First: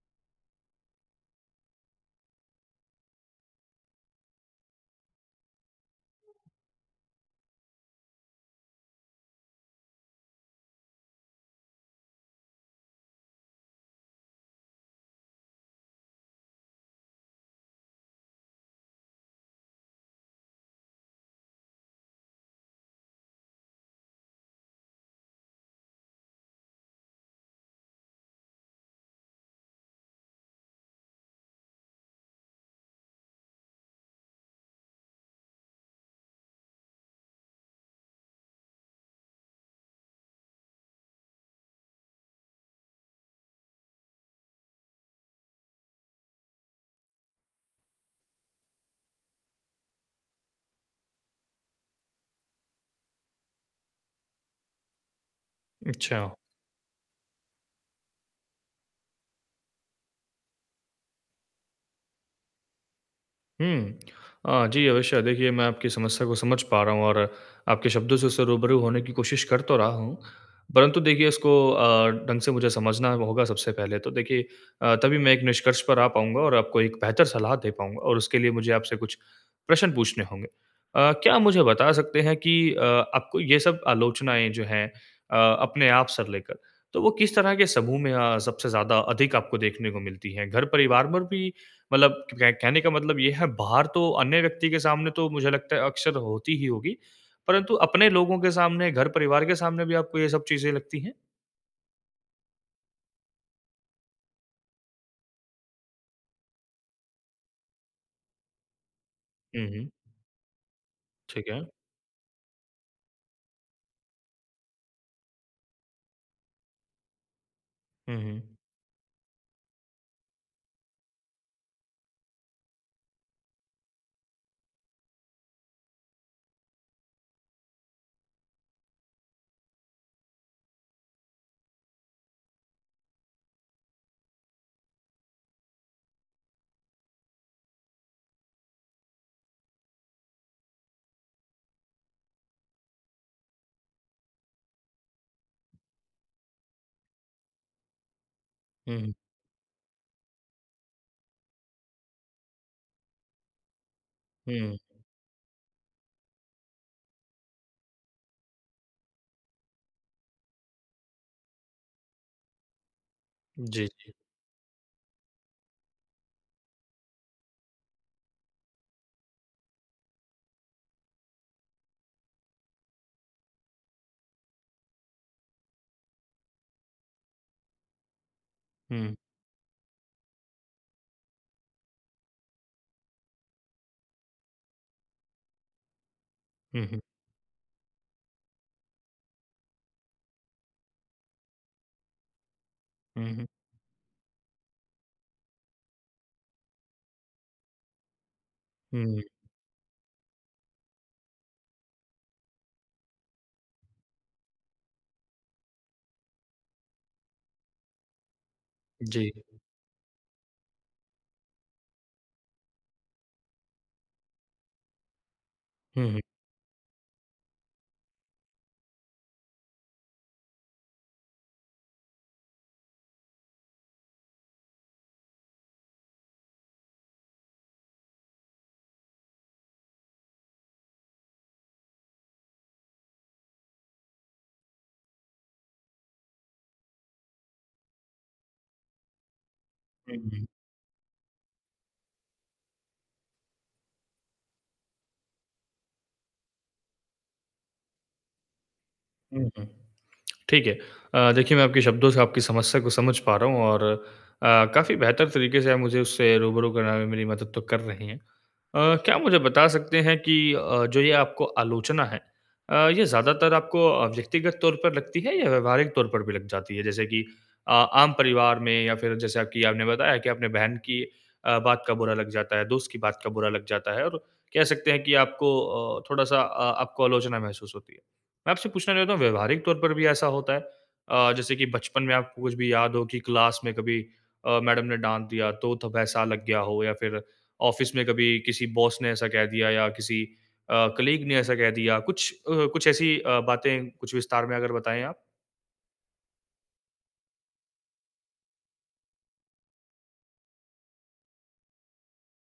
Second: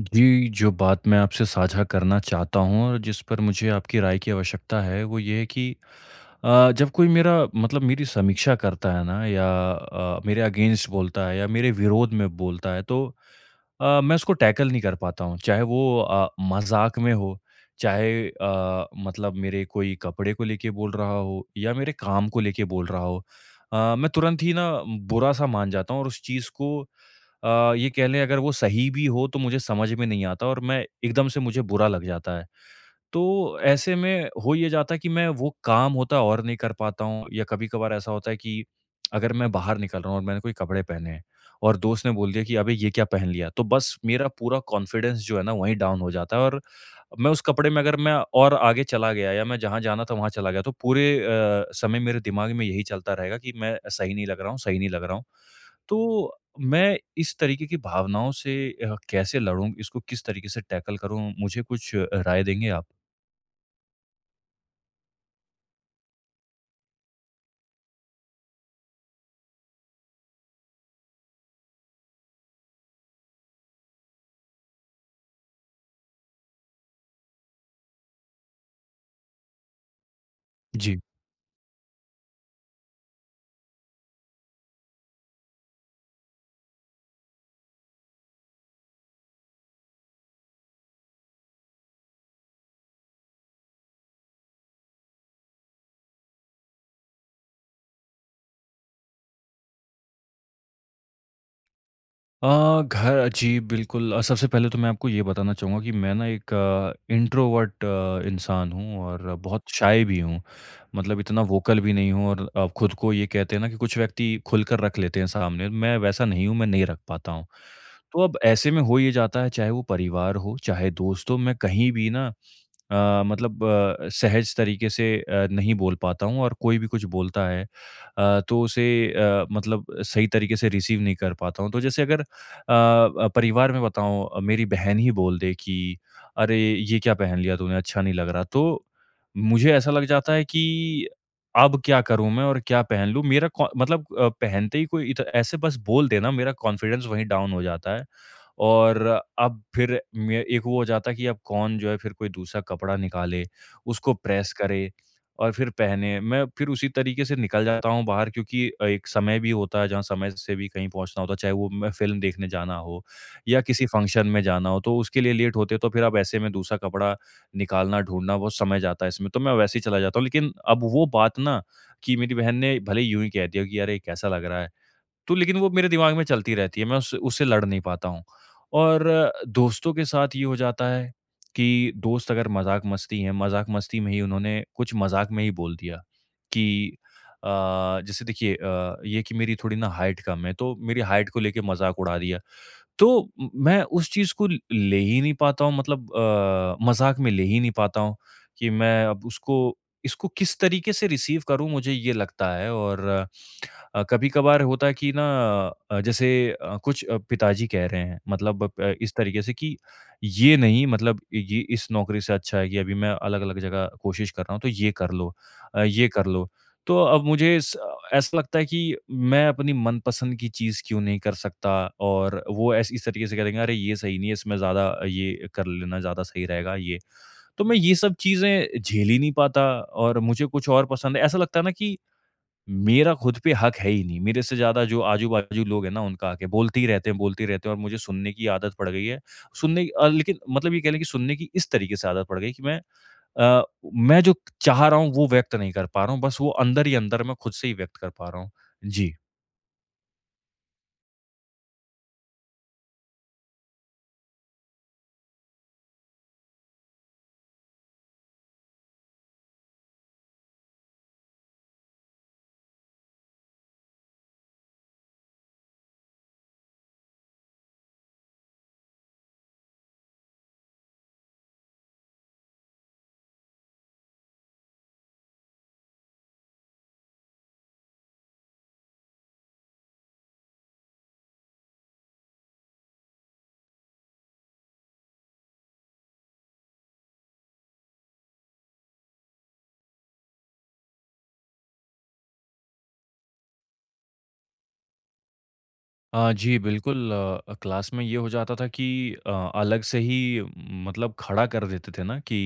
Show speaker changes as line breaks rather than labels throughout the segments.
जी, जो बात मैं आपसे साझा करना चाहता हूँ और जिस पर मुझे आपकी राय की आवश्यकता है, वो ये है कि जब कोई मेरा मतलब मेरी समीक्षा करता है ना या मेरे अगेंस्ट बोलता है या मेरे विरोध में बोलता है, तो मैं उसको टैकल नहीं कर पाता हूँ। चाहे वो मज़ाक में हो, चाहे मतलब मेरे कोई कपड़े को लेके बोल रहा हो या मेरे काम को लेके बोल रहा हो। मैं तुरंत ही ना बुरा-सा मान जाता हूँ और उस चीज़ को ये कह लें अगर वो सही भी हो तो मुझे समझ में नहीं आता और मैं एकदम से मुझे बुरा लग जाता है। तो ऐसे में हो ये जाता है कि मैं वो काम होता है और नहीं कर पाता हूँ या कभी-कभार ऐसा होता है कि अगर मैं बाहर निकल रहा हूँ और मैंने कोई कपड़े पहने हैं और दोस्त ने बोल दिया कि अबे ये क्या पहन लिया? तो बस मेरा पूरा कॉन्फिडेंस जो है ना वहीं डाउन हो जाता है और मैं उस कपड़े में अगर मैं और आगे चला गया या मैं जहाँ जाना था वहाँ चला गया तो पूरे समय मेरे दिमाग में यही चलता रहेगा कि मैं सही नहीं लग रहा हूँ, सही नहीं लग रहा हूँ।
अच्छा।
तो मैं इस तरीके की भावनाओं से कैसे लड़ूँ? इसको किस तरीके से टैकल करूँ? मुझे कुछ राय देंगे आप?
हुँ। जी, अवश्य। देखिए, मैं आपकी समस्या को समझ पा रहा हूँ और आपके शब्दों से उससे रूबरू होने की कोशिश कर तो रहा हूँ। परंतु देखिए, इसको ढंग से मुझे समझना होगा सबसे पहले तो। देखिए तभी मैं एक निष्कर्ष पर आ पाऊँगा और आपको एक बेहतर सलाह दे पाऊँगा और उसके लिए मुझे आपसे कुछ प्रश्न पूछने होंगे।
जी।
क्या आप मुझे बता सकते हैं कि आपको ये सब आलोचनाएँ जो हैं अ, अपने आप से लेकर, तो वो किस तरह के समूह में सबसे ज़्यादा अधिक आपको देखने को मिलती हैं? घर-परिवार में भी मतलब कह कहने का मतलब ये है बाहर तो अन्य व्यक्ति के सामने तो मुझे लगता है अक्सर होती ही होगी। परंतु अपने लोगों के सामने, घर-परिवार के सामने भी आपको ये सब चीज़ें लगती हैं?
अ, घर जी, बिल्कुल सबसे पहले तो मैं आपको ये बताना चाहूँगा कि मैं ना एक इंट्रोवर्ट इंसान हूँ और बहुत
हुँ, हुँ।
शाय भी हूँ। मतलब इतना
ठीक है।
वोकल भी नहीं हूँ और खुद को ये कहते हैं ना कि कुछ व्यक्ति खुलकर रख लेते हैं सामने, मैं वैसा नहीं हूँ, मैं नहीं रख पाता हूँ।
हुँ,
तो अब
हुँ।
ऐसे में हो ये जाता है, चाहे वो परिवार हो, चाहे दोस्त हो, मैं कहीं भी ना मतलब सहज तरीके से नहीं बोल पाता हूँ और कोई भी कुछ बोलता है तो उसे मतलब सही तरीके से रिसीव नहीं कर पाता हूँ। तो जैसे अगर परिवार में बताऊँ मेरी बहन ही बोल दे कि अरे! ये क्या पहन लिया तूने अच्छा नहीं लग रहा। तो मुझे ऐसा लग जाता है कि अब क्या करूँ मैं और क्या पहन लूँ? मेरा कॉ मतलब पहनते ही कोई इत ऐसे बस बोल देना मेरा कॉन्फिडेंस वहीं डाउन हो जाता है। और
हुँ,
अब फिर मे एक वो हो जाता है कि अब कौन जो है फिर कोई दूसरा कपड़ा निकाले, उसको प्रेस
हुँ।
करे और फिर पहने। मैं फिर उसी तरीके से निकल जाता हूँ बाहर क्योंकि एक समय भी होता है जहाँ समय से भी कहीं पहुँचना होता है, चाहे वो मैं फ़िल्म देखने जाना हो या
जी,
किसी
जी।
फ़ंक्शन में जाना हो, तो उसके लिए लेट होते हैं, तो फिर अब ऐसे में दूसरा कपड़ा निकालना, ढूँढना बहुत समय जाता है इसमें, तो मैं वैसे ही चला जाता हूँ। लेकिन अब वो बात ना कि मेरी बहन ने भले ही यूँ ही कह दिया कि, "अरे! कैसा लग रहा है?" तो लेकिन वो मेरे दिमाग में चलती रहती है, मैं उस उससे लड़ नहीं पाता हूँ। और
हुँ,
दोस्तों के साथ ये हो जाता है कि दोस्त अगर मज़ाक-मस्ती हैं, मज़ाक-मस्ती में ही उन्होंने कुछ मज़ाक में ही बोल दिया
हुँ,
कि
हुँ।
अ, जैसे देखिए ये कि मेरी थोड़ी ना हाइट कम है, तो मेरी हाइट को लेके मज़ाक उड़ा दिया। तो
हुँ, हुँ।
म मैं उस चीज़ को ल ले ही नहीं पाता हूँ मतलब मज़ाक में ले ही नहीं पाता हूँ कि मैं
हुँ,
अब उसको इसको किस तरीके से रिसीव करूँ मुझे ये लगता है और कभी-कभार होता है कि ना जैसे कुछ पिताजी कह रहे हैं मतलब इस
जी।
तरीके से कि ये नहीं मतलब ये इस नौकरी से अच्छा है कि अभी मैं अलग-अलग जगह कोशिश कर रहा हूँ, तो ये कर लो
हुँ,
ये
हुँ।
कर लो। तो अब मुझे स ऐसा लगता है कि मैं अपनी मनपसंद की चीज़ क्यों नहीं कर सकता और वो ऐस इस तरीके से कह देंगे, "अरे! ये सही नहीं है, इसमें ज़्यादा ये कर लेना ज़्यादा सही रहेगा ये।" तो मैं ये सब चीज़ें झेल ही नहीं पाता और मुझे कुछ और पसंद है। ऐसा लगता है ना कि मेरा खुद पे हक है ही नहीं। मेरे से ज़्यादा जो आजू-बाजू लोग हैं ना उनका हक है। बोलते ही रहते हैं, बोलते ही रहते हैं और मुझे सुनने की आदत पड़ गई है। सुनने
हुँ,
लेकिन
हुँ।
मतलब ये कह लें कि सुनने की इस तरीके से आदत पड़ गई कि अ, मैं जो चाह रहा हूँ वो व्यक्त नहीं कर पा रहा हूँ। बस वो अंदर ही अंदर मैं खुद से ही व्यक्त कर पा रहा हूँ। जी।
हुँ, हुँ। ठीक है। देखिए, मैं आपके शब्दों से आपकी समस्या को समझ पा रहा हूँ और अ, काफ़ी बेहतर तरीके से आप मुझे उससे रूबरू कराने में मेरी मदद तो कर रही हैं। क्या आप मुझे बता सकते हैं कि जो ये आपको आलोचना है, ये ज़्यादातर आपको व्यक्तिगत तौर पर लगती है या व्यावहारिक तौर पर भी लग जाती है? जैसे कि आम परिवार में या फिर जैसे आपकी आपने बताया कि आपने बहन की बात का बुरा लग जाता है, दोस्त की बात का बुरा लग जाता है और कह सकते हैं कि आपको थोड़ा-सा आपको आलोचना महसूस होती है। मैं आपसे पूछना चाहता हूँ व्यवहारिक तौर पर भी ऐसा होता है? जैसे कि बचपन में आपको कुछ भी याद हो कि क्लास में कभी मैडम ने डाँट दिया तो तब ऐसा लग गया हो या फिर ऑफ़िस में कभी किसी बॉस ने ऐसा कह दिया या किसी कलीग ने ऐसा कह दिया। कुछ ऐसी बातें कुछ विस्तार में अगर बताएँ आप?
जी, बिल्कुल क्लास में ये हो जाता था कि अलग से ही मतलब खड़ा कर देते थे ना कि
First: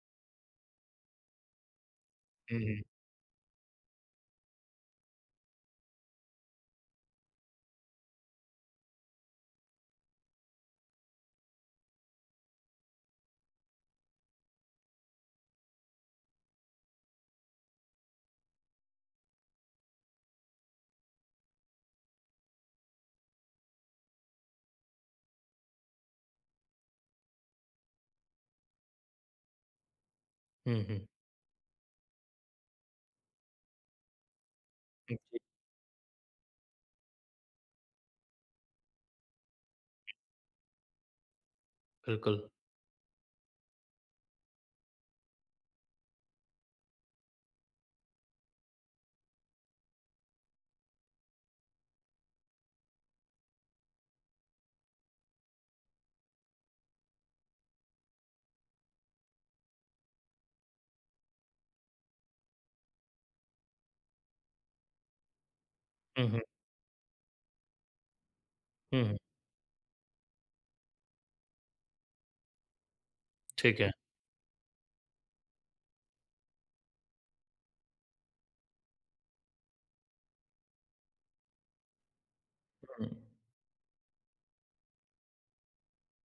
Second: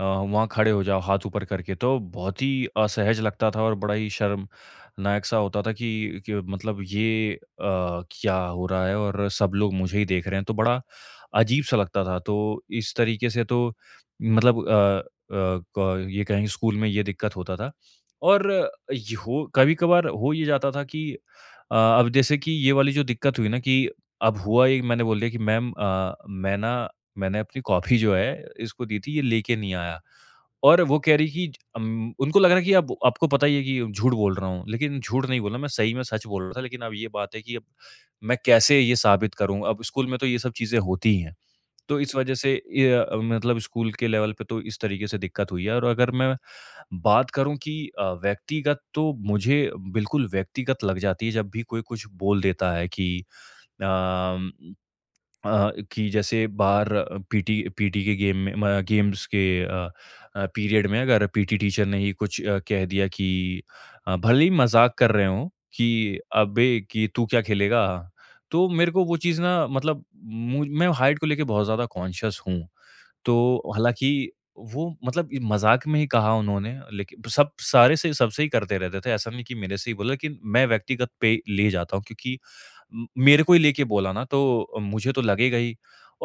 वहाँ खड़े हो जाओ हाथ ऊपर करके, तो बहुत
हुँ,
ही
हुँ।
असहज लगता था और बड़ा ही शर्मनाक सा होता था कि मतलब ये क्या हो रहा है और सब लोग मुझे ही देख रहे हैं, तो बड़ा अजीब सा लगता था। तो इस तरीके से तो मतलब क ये कहेंगे स्कूल में ये दिक्कत होता था और ये हो कभी-कभार हो ये जाता था कि अब जैसे कि ये वाली जो दिक्कत हुई ना कि अब हुआ ये मैंने बोल दिया कि मैम मैं ना मैंने अपनी कॉफ़ी जो है इसको दी थी, ये लेके नहीं आया। और
हुँ,
वो
हुँ।
कह रही कि उनको लग रहा है कि अब आपको पता ही है कि झूठ बोल रहा हूँ, लेकिन
जी,
झूठ नहीं बोला मैं सही में सच बोल रहा था, लेकिन अब ये बात है कि अब मैं कैसे ये साबित करूँ? अब स्कूल में तो ये सब चीज़ें होती ही हैं। तो इस वजह
बिल्कुल।
से ये मतलब स्कूल के लेवल पे तो इस तरीके से दिक्कत हुई है और अगर मैं बात करूँ कि व्यक्तिगत तो मुझे बिल्कुल व्यक्तिगत लग जाती है जब भी कोई कुछ बोल देता है कि अम, कि जैसे बाहर पीटी पीटी के गेम में म गेम्स के पीरियड में अगर पीटी टीचर ने ही कुछ कह दिया कि भले ही मज़ाक कर रहे हों कि
हुँ, हुँ।
"अबे! कि तू क्या खेलेगा?" तो मेरे
हुँ,
को वो
हुँ।
चीज़ ना मतलब मुझ मैं हाइट को लेके बहुत ज़्यादा कॉन्शियस हूँ। तो
ठीक है।
हालाँकि वो मतलब ये मज़ाक में ही कहा उन्होंने, लेकिन सब सारे से सबसे ही करते रहते थे, ऐसा नहीं कि मेरे से ही बोला, लेकिन मैं व्यक्तिगत पे ले जाता हूँ क्योंकि म
हुँ।
मेरे को ही लेके बोला ना तो मुझे तो लगेगा ही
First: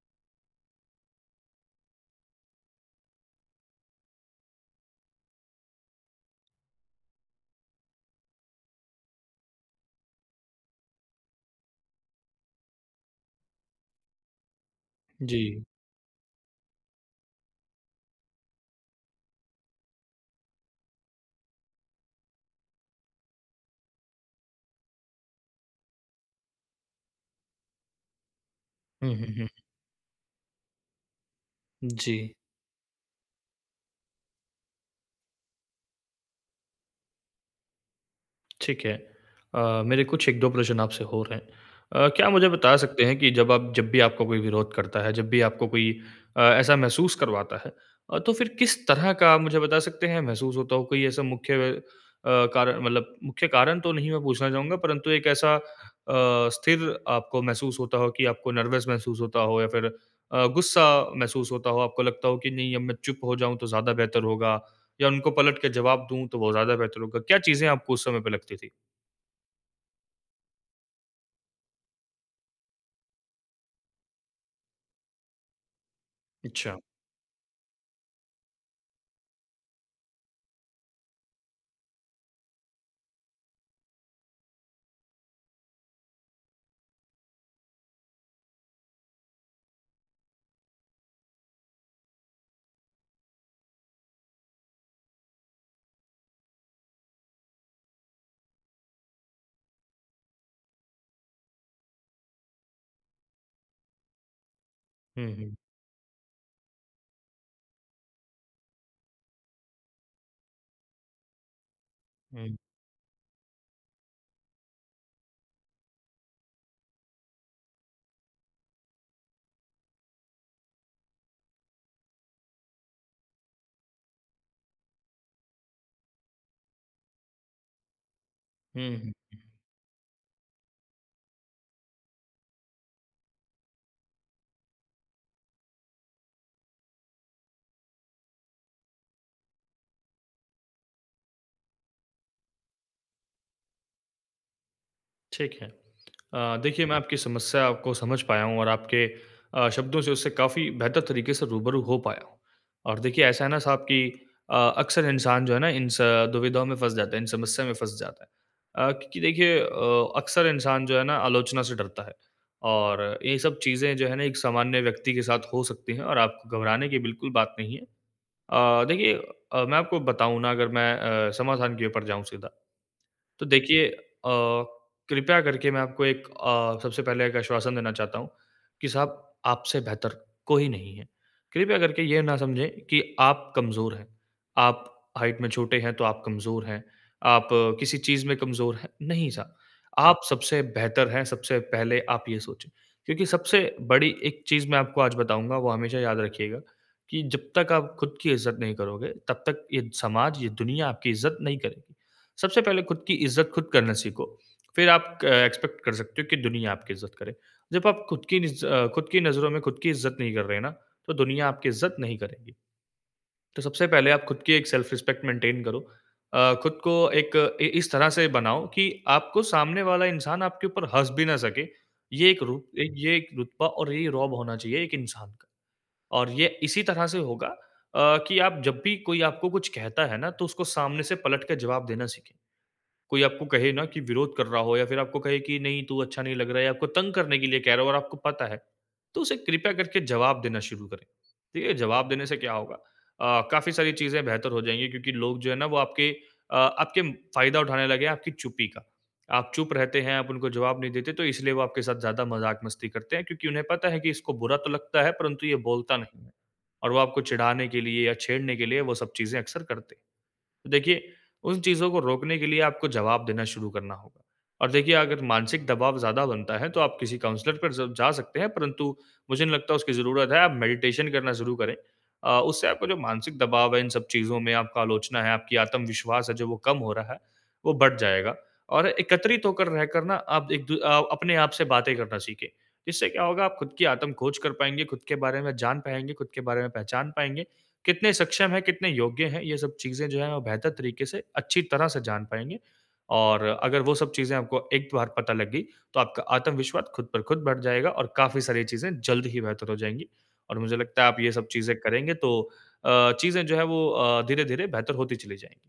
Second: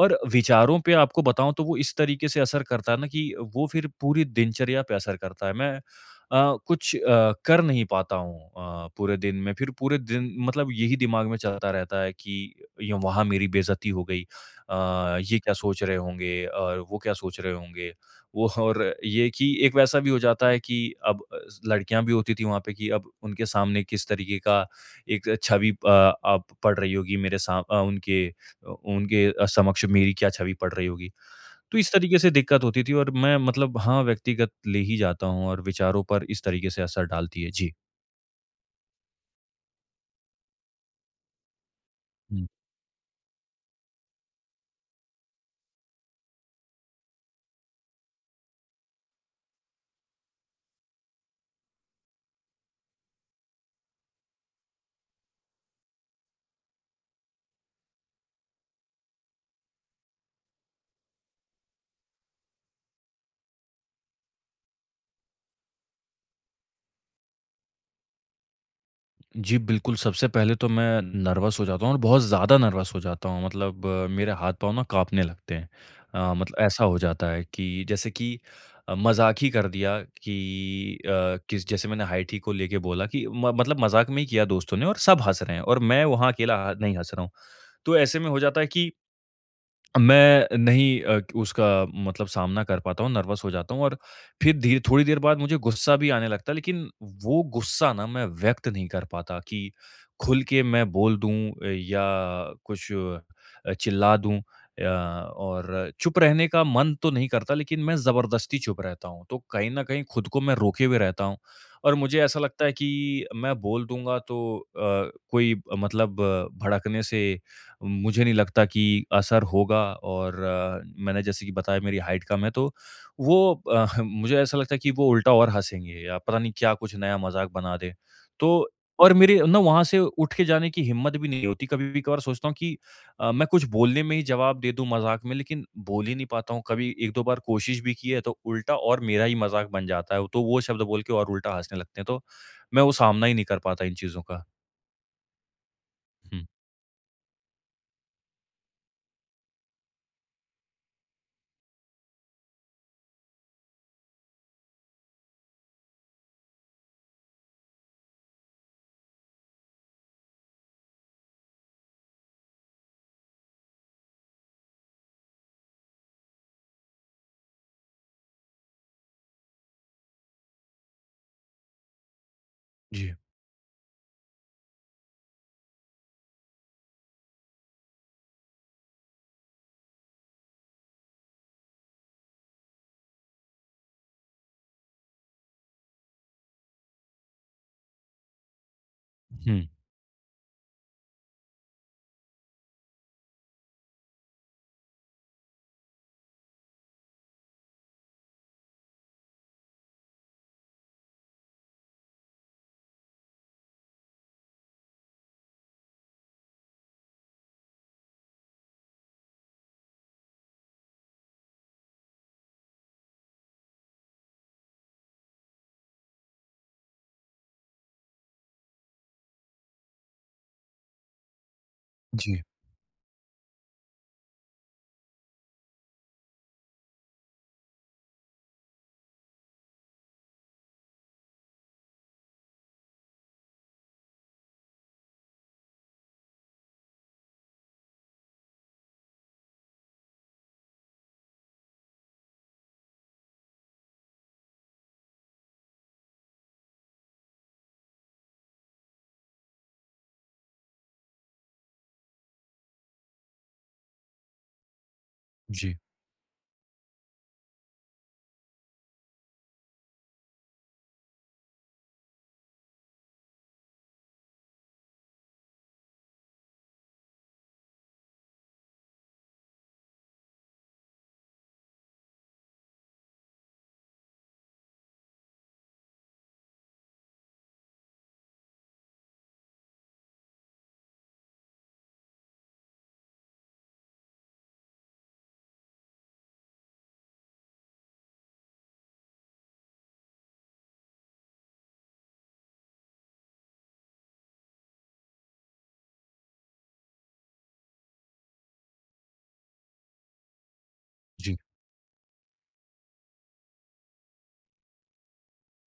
और विचारों पे आपको बताऊँ तो वो इस तरीके से असर करता है ना कि वो फिर पूरी दिनचर्या पे असर करता है। मैं कुछ कर नहीं पाता हूँ पूरे दिन में। फिर पूरे दिन मतलब यही दिमाग में चलता रहता है कि य वहाँ मेरी बेइज़्ज़ती हो गई ये
जी।
क्या सोच रहे होंगे और वो क्या सोच रहे होंगे। वो और ये कि एक वैसा भी हो जाता है कि अब लड़कियाँ भी होती थी वहाँ पे कि अब उनके सामने किस तरीके का एक छवि आप पड़ रही होगी
हुँ, हुँ, हुँ।
समक्ष मेरी क्या छवि पड़ रही होगी। तो इस
जी।
तरीके से दिक्कत होती थी और मैं मतलब हाँ, व्यक्तिगत ले ही जाता हूँ और विचारों पर इस तरीके से असर डालती है। जी।
ठीक है। मेरे कुछ 1-2 प्रश्न आपसे और हैं। क्या मुझे बता सकते हैं कि जब भी आपका कोई विरोध करता है, जब भी आपको कोई ऐसा महसूस करवाता है, तो फिर किस तरह का आप मुझे बता सकते हैं महसूस होता हो? कोई ऐसा मुख्य कारण, मतलब मुख्य कारण तो नहीं मैं पूछना चाहूँगा, परंतु एक ऐसा स्थिर आपको महसूस होता हो कि आपको नर्वस महसूस होता हो या फिर गुस्सा महसूस होता हो, आपको लगता हो कि नहीं अब मैं चुप हो जाऊँ तो ज़्यादा बेहतर होगा या उनको पलट के जवाब दूँ तो वो ज़्यादा बेहतर होगा? क्या चीज़ें आपको उस समय पे लगती थी?
जी, बिल्कुल, सबसे पहले तो मैं नर्वस हो जाता हूँ और बहुत ज़्यादा नर्वस हो जाता हूँ मतलब मेरे हाथ-पाँव ना काँपने लगते हैं। मतलब
अच्छा।
ऐसा हो जाता है कि जैसे कि मज़ाक ही कर दिया कि किस जैसे मैंने हाइट ही को लेके बोला कि म मतलब मज़ाक में ही किया दोस्तों ने और सब हँस रहे हैं और मैं वहाँ अकेला ह नहीं हँस रहा हूँ। तो ऐसे में हो जाता है कि मैं नहीं उसका मतलब सामना कर पाता हूँ, नर्वस हो जाता हूँ और फिर धीरे थोड़ी देर बाद मुझे गुस्सा भी आने लगता है, लेकिन वो गुस्सा ना मैं व्यक्त नहीं कर पाता कि खुल के मैं बोल दूँ या कुछ चिल्ला दूँ या
हुँ, हुँ।
और चुप रहने का मन तो नहीं करता, लेकिन मैं ज़बरदस्ती चुप रहता हूँ। तो कहीं न कहीं खुद को मैं रोके हुए रहता हूँ और मुझे ऐसा
हुँ,
लगता है कि मैं बोल दूँगा तो कोई मतलब भड़कने से मुझे नहीं लगता कि असर होगा और मैंने जैसे कि बताया मेरी हाइट कम है तो वो मुझे ऐसा लगता है कि वो उल्टा और हँसेंगे या पता नहीं क्या कुछ नया मज़ाक बना दें। तो
हुँ, हुँ।
और मेरे ना वहाँ से उठ के जाने की हिम्मत भी नहीं होती। कभी-कभार सोचता हूँ कि मैं कुछ बोलने में ही जवाब दे दूँ मज़ाक में लेकिन बोल ही नहीं पाता हूँ। कभी 1-2 बार कोशिश भी की है तो उल्टा और मेरा ही मज़ाक बन जाता है। तो वो शब्द बोल के और उल्टा हँसने लगते हैं। तो मैं वो सामना ही नहीं कर पाता इन चीज़ों का।
ठीक है।
हुँ।
देखिए, मैं आपकी समस्या को समझ पाया हूँ और आपके शब्दों से उससे काफ़ी बेहतर तरीके से रूबरू हो पाया हूँ। और देखिए ऐसा है ना साहब कि अक्सर इंसान जो है ना इन स दुविधाओं में फँस जाता है, इन समस्या में फँस जाता है। क्योंकि देखिए अक्सर इंसान जो है ना आलोचना से डरता है और ये सब चीज़ें जो है ना एक सामान्य व्यक्ति के साथ हो सकती हैं और आपको घबराने की बिल्कुल बात नहीं है। देखिए, मैं आपको बताऊँ ना, अगर मैं समाधान के ऊपर जाऊँ सीधा
जी।
तो देखिए, कृपया करके मैं आपको एक सबसे पहले एक आश्वासन देना चाहता हूँ कि साहब आपसे बेहतर कोई नहीं है। कृपया करके ये ना समझें कि आप कमज़ोर हैं, आप हाइट में छोटे हैं तो आप कमज़ोर हैं, आप किसी चीज़ में कमज़ोर हैं, नहीं साहब।
हुँ।
आप सबसे बेहतर हैं, सबसे पहले आप ये सोचें। क्योंकि सबसे बड़ी एक चीज़ मैं आपको आज बताऊँगा वो हमेशा याद रखिएगा कि जब तक आप खुद की इज़्ज़त नहीं करोगे, तब तक ये समाज, ये दुनिया आपकी इज़्ज़त नहीं करेगी। सबसे पहले खुद की इज़्ज़त खुद करना सीखो, फिर आप क एक्सपेक्ट कर सकते हो कि दुनिया आपकी इज़्ज़त करे। जब आप खुद की खुद की नज़रों में खुद की इज़्ज़त नहीं कर रहे ना, तो दुनिया आपकी इज़्ज़त नहीं करेगी। तो सबसे पहले आप खुद की एक सेल्फ रिस्पेक्ट मेंटेन करो। खुद को एक इ इस तरह से बनाओ कि आपको सामने वाला इंसान आपके ऊपर हँस भी ना सके।
जी।
ये एक रुतबा और ये रौब होना चाहिए एक इंसान का। और ये इसी तरह से होगा कि आप, जब भी कोई आपको कुछ कहता है ना, तो उसको सामने से पलट के जवाब देना सीखें। कोई आपको कहे ना कि विरोध कर रहा हो या फिर आपको कहे कि नहीं तू अच्छा नहीं लग रहा है या आपको तंग करने के लिए कह रहा हो और आपको पता है, तो उसे कृपया करके जवाब देना शुरू करें। ठीक है, जवाब देने से क्या होगा? काफी सारी चीजें बेहतर हो जाएंगी क्योंकि लोग जो है ना वो आपके आपके फायदा उठाने लगे हैं, आपकी चुप्पी का। आप चुप रहते हैं, आप उनको जवाब नहीं देते, तो इसलिए वो आपके साथ ज्यादा मजाक मस्ती करते हैं क्योंकि उन्हें पता है कि इसको बुरा तो लगता है परंतु ये
जी।
बोलता नहीं है। और वो आपको चिढ़ाने के लिए या छेड़ने के लिए वो सब चीजें अक्सर करते हैं। तो देखिए, उन चीज़ों को रोकने के लिए आपको जवाब देना शुरू करना होगा। और देखिए, अगर मानसिक दबाव ज़्यादा बनता है, तो आप किसी काउंसलर पर ज़ जा सकते हैं, परंतु मुझे नहीं लगता उसकी ज़रूरत है, आप मेडिटेशन करना शुरू करें। उससे आपका जो मानसिक दबाव है इन सब चीज़ों में, आपका आलोचना है, आपकी आत्मविश्वास है जो वो कम हो रहा है, वो बढ़ जाएगा। और एकत्रित होकर रहकर ना, आप एक अपने आप से बातें करना सीखें। इससे क्या होगा, आप खुद की आत्म खोज कर पाएँगे, खुद के बारे में जान पाएँगे, खुद के बारे में पहचान पाएँगे कितने सक्षम हैं, कितने योग्य हैं, ये सब चीज़ें जो हैं वो बेहतर तरीके से, अच्छी तरह से जान पाएँगे। और अगर वो सब चीज़ें आपको एक बार पता लग गई, तो आपका आत्मविश्वास खुद पर खुद बढ़ जाएगा और काफ़ी सारी चीज़ें जल्द ही बेहतर हो जाएँगी। और मुझे लगता है आप ये
जी।
सब चीज़ें करेंगे तो चीज़ें जो है वो धीरे-धीरे बेहतर होती चली जाएँगी।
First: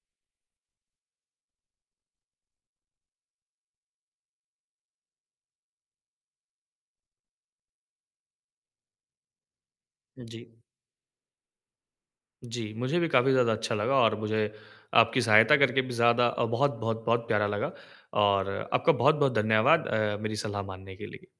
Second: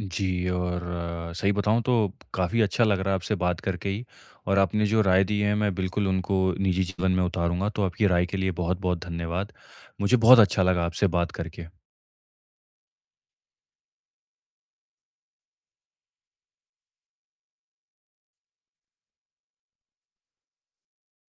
जी, और सही बताऊँ तो काफ़ी अच्छा लग रहा है आपसे बात करके ही और आपने जो राय दी है मैं बिल्कुल उनको निजी जीवन में उतारूँगा। तो आपकी राय के लिए बहुत-बहुत धन्यवाद। मुझे बहुत
जी।
अच्छा लगा आपसे बात करके।
जी, मुझे भी काफ़ी ज़्यादा अच्छा लगा और मुझे आपकी सहायता करके भी ज़्यादा बहुत-बहुत बहुत प्यारा लगा और आपका बहुत-बहुत धन्यवाद मेरी सलाह मानने के लिए।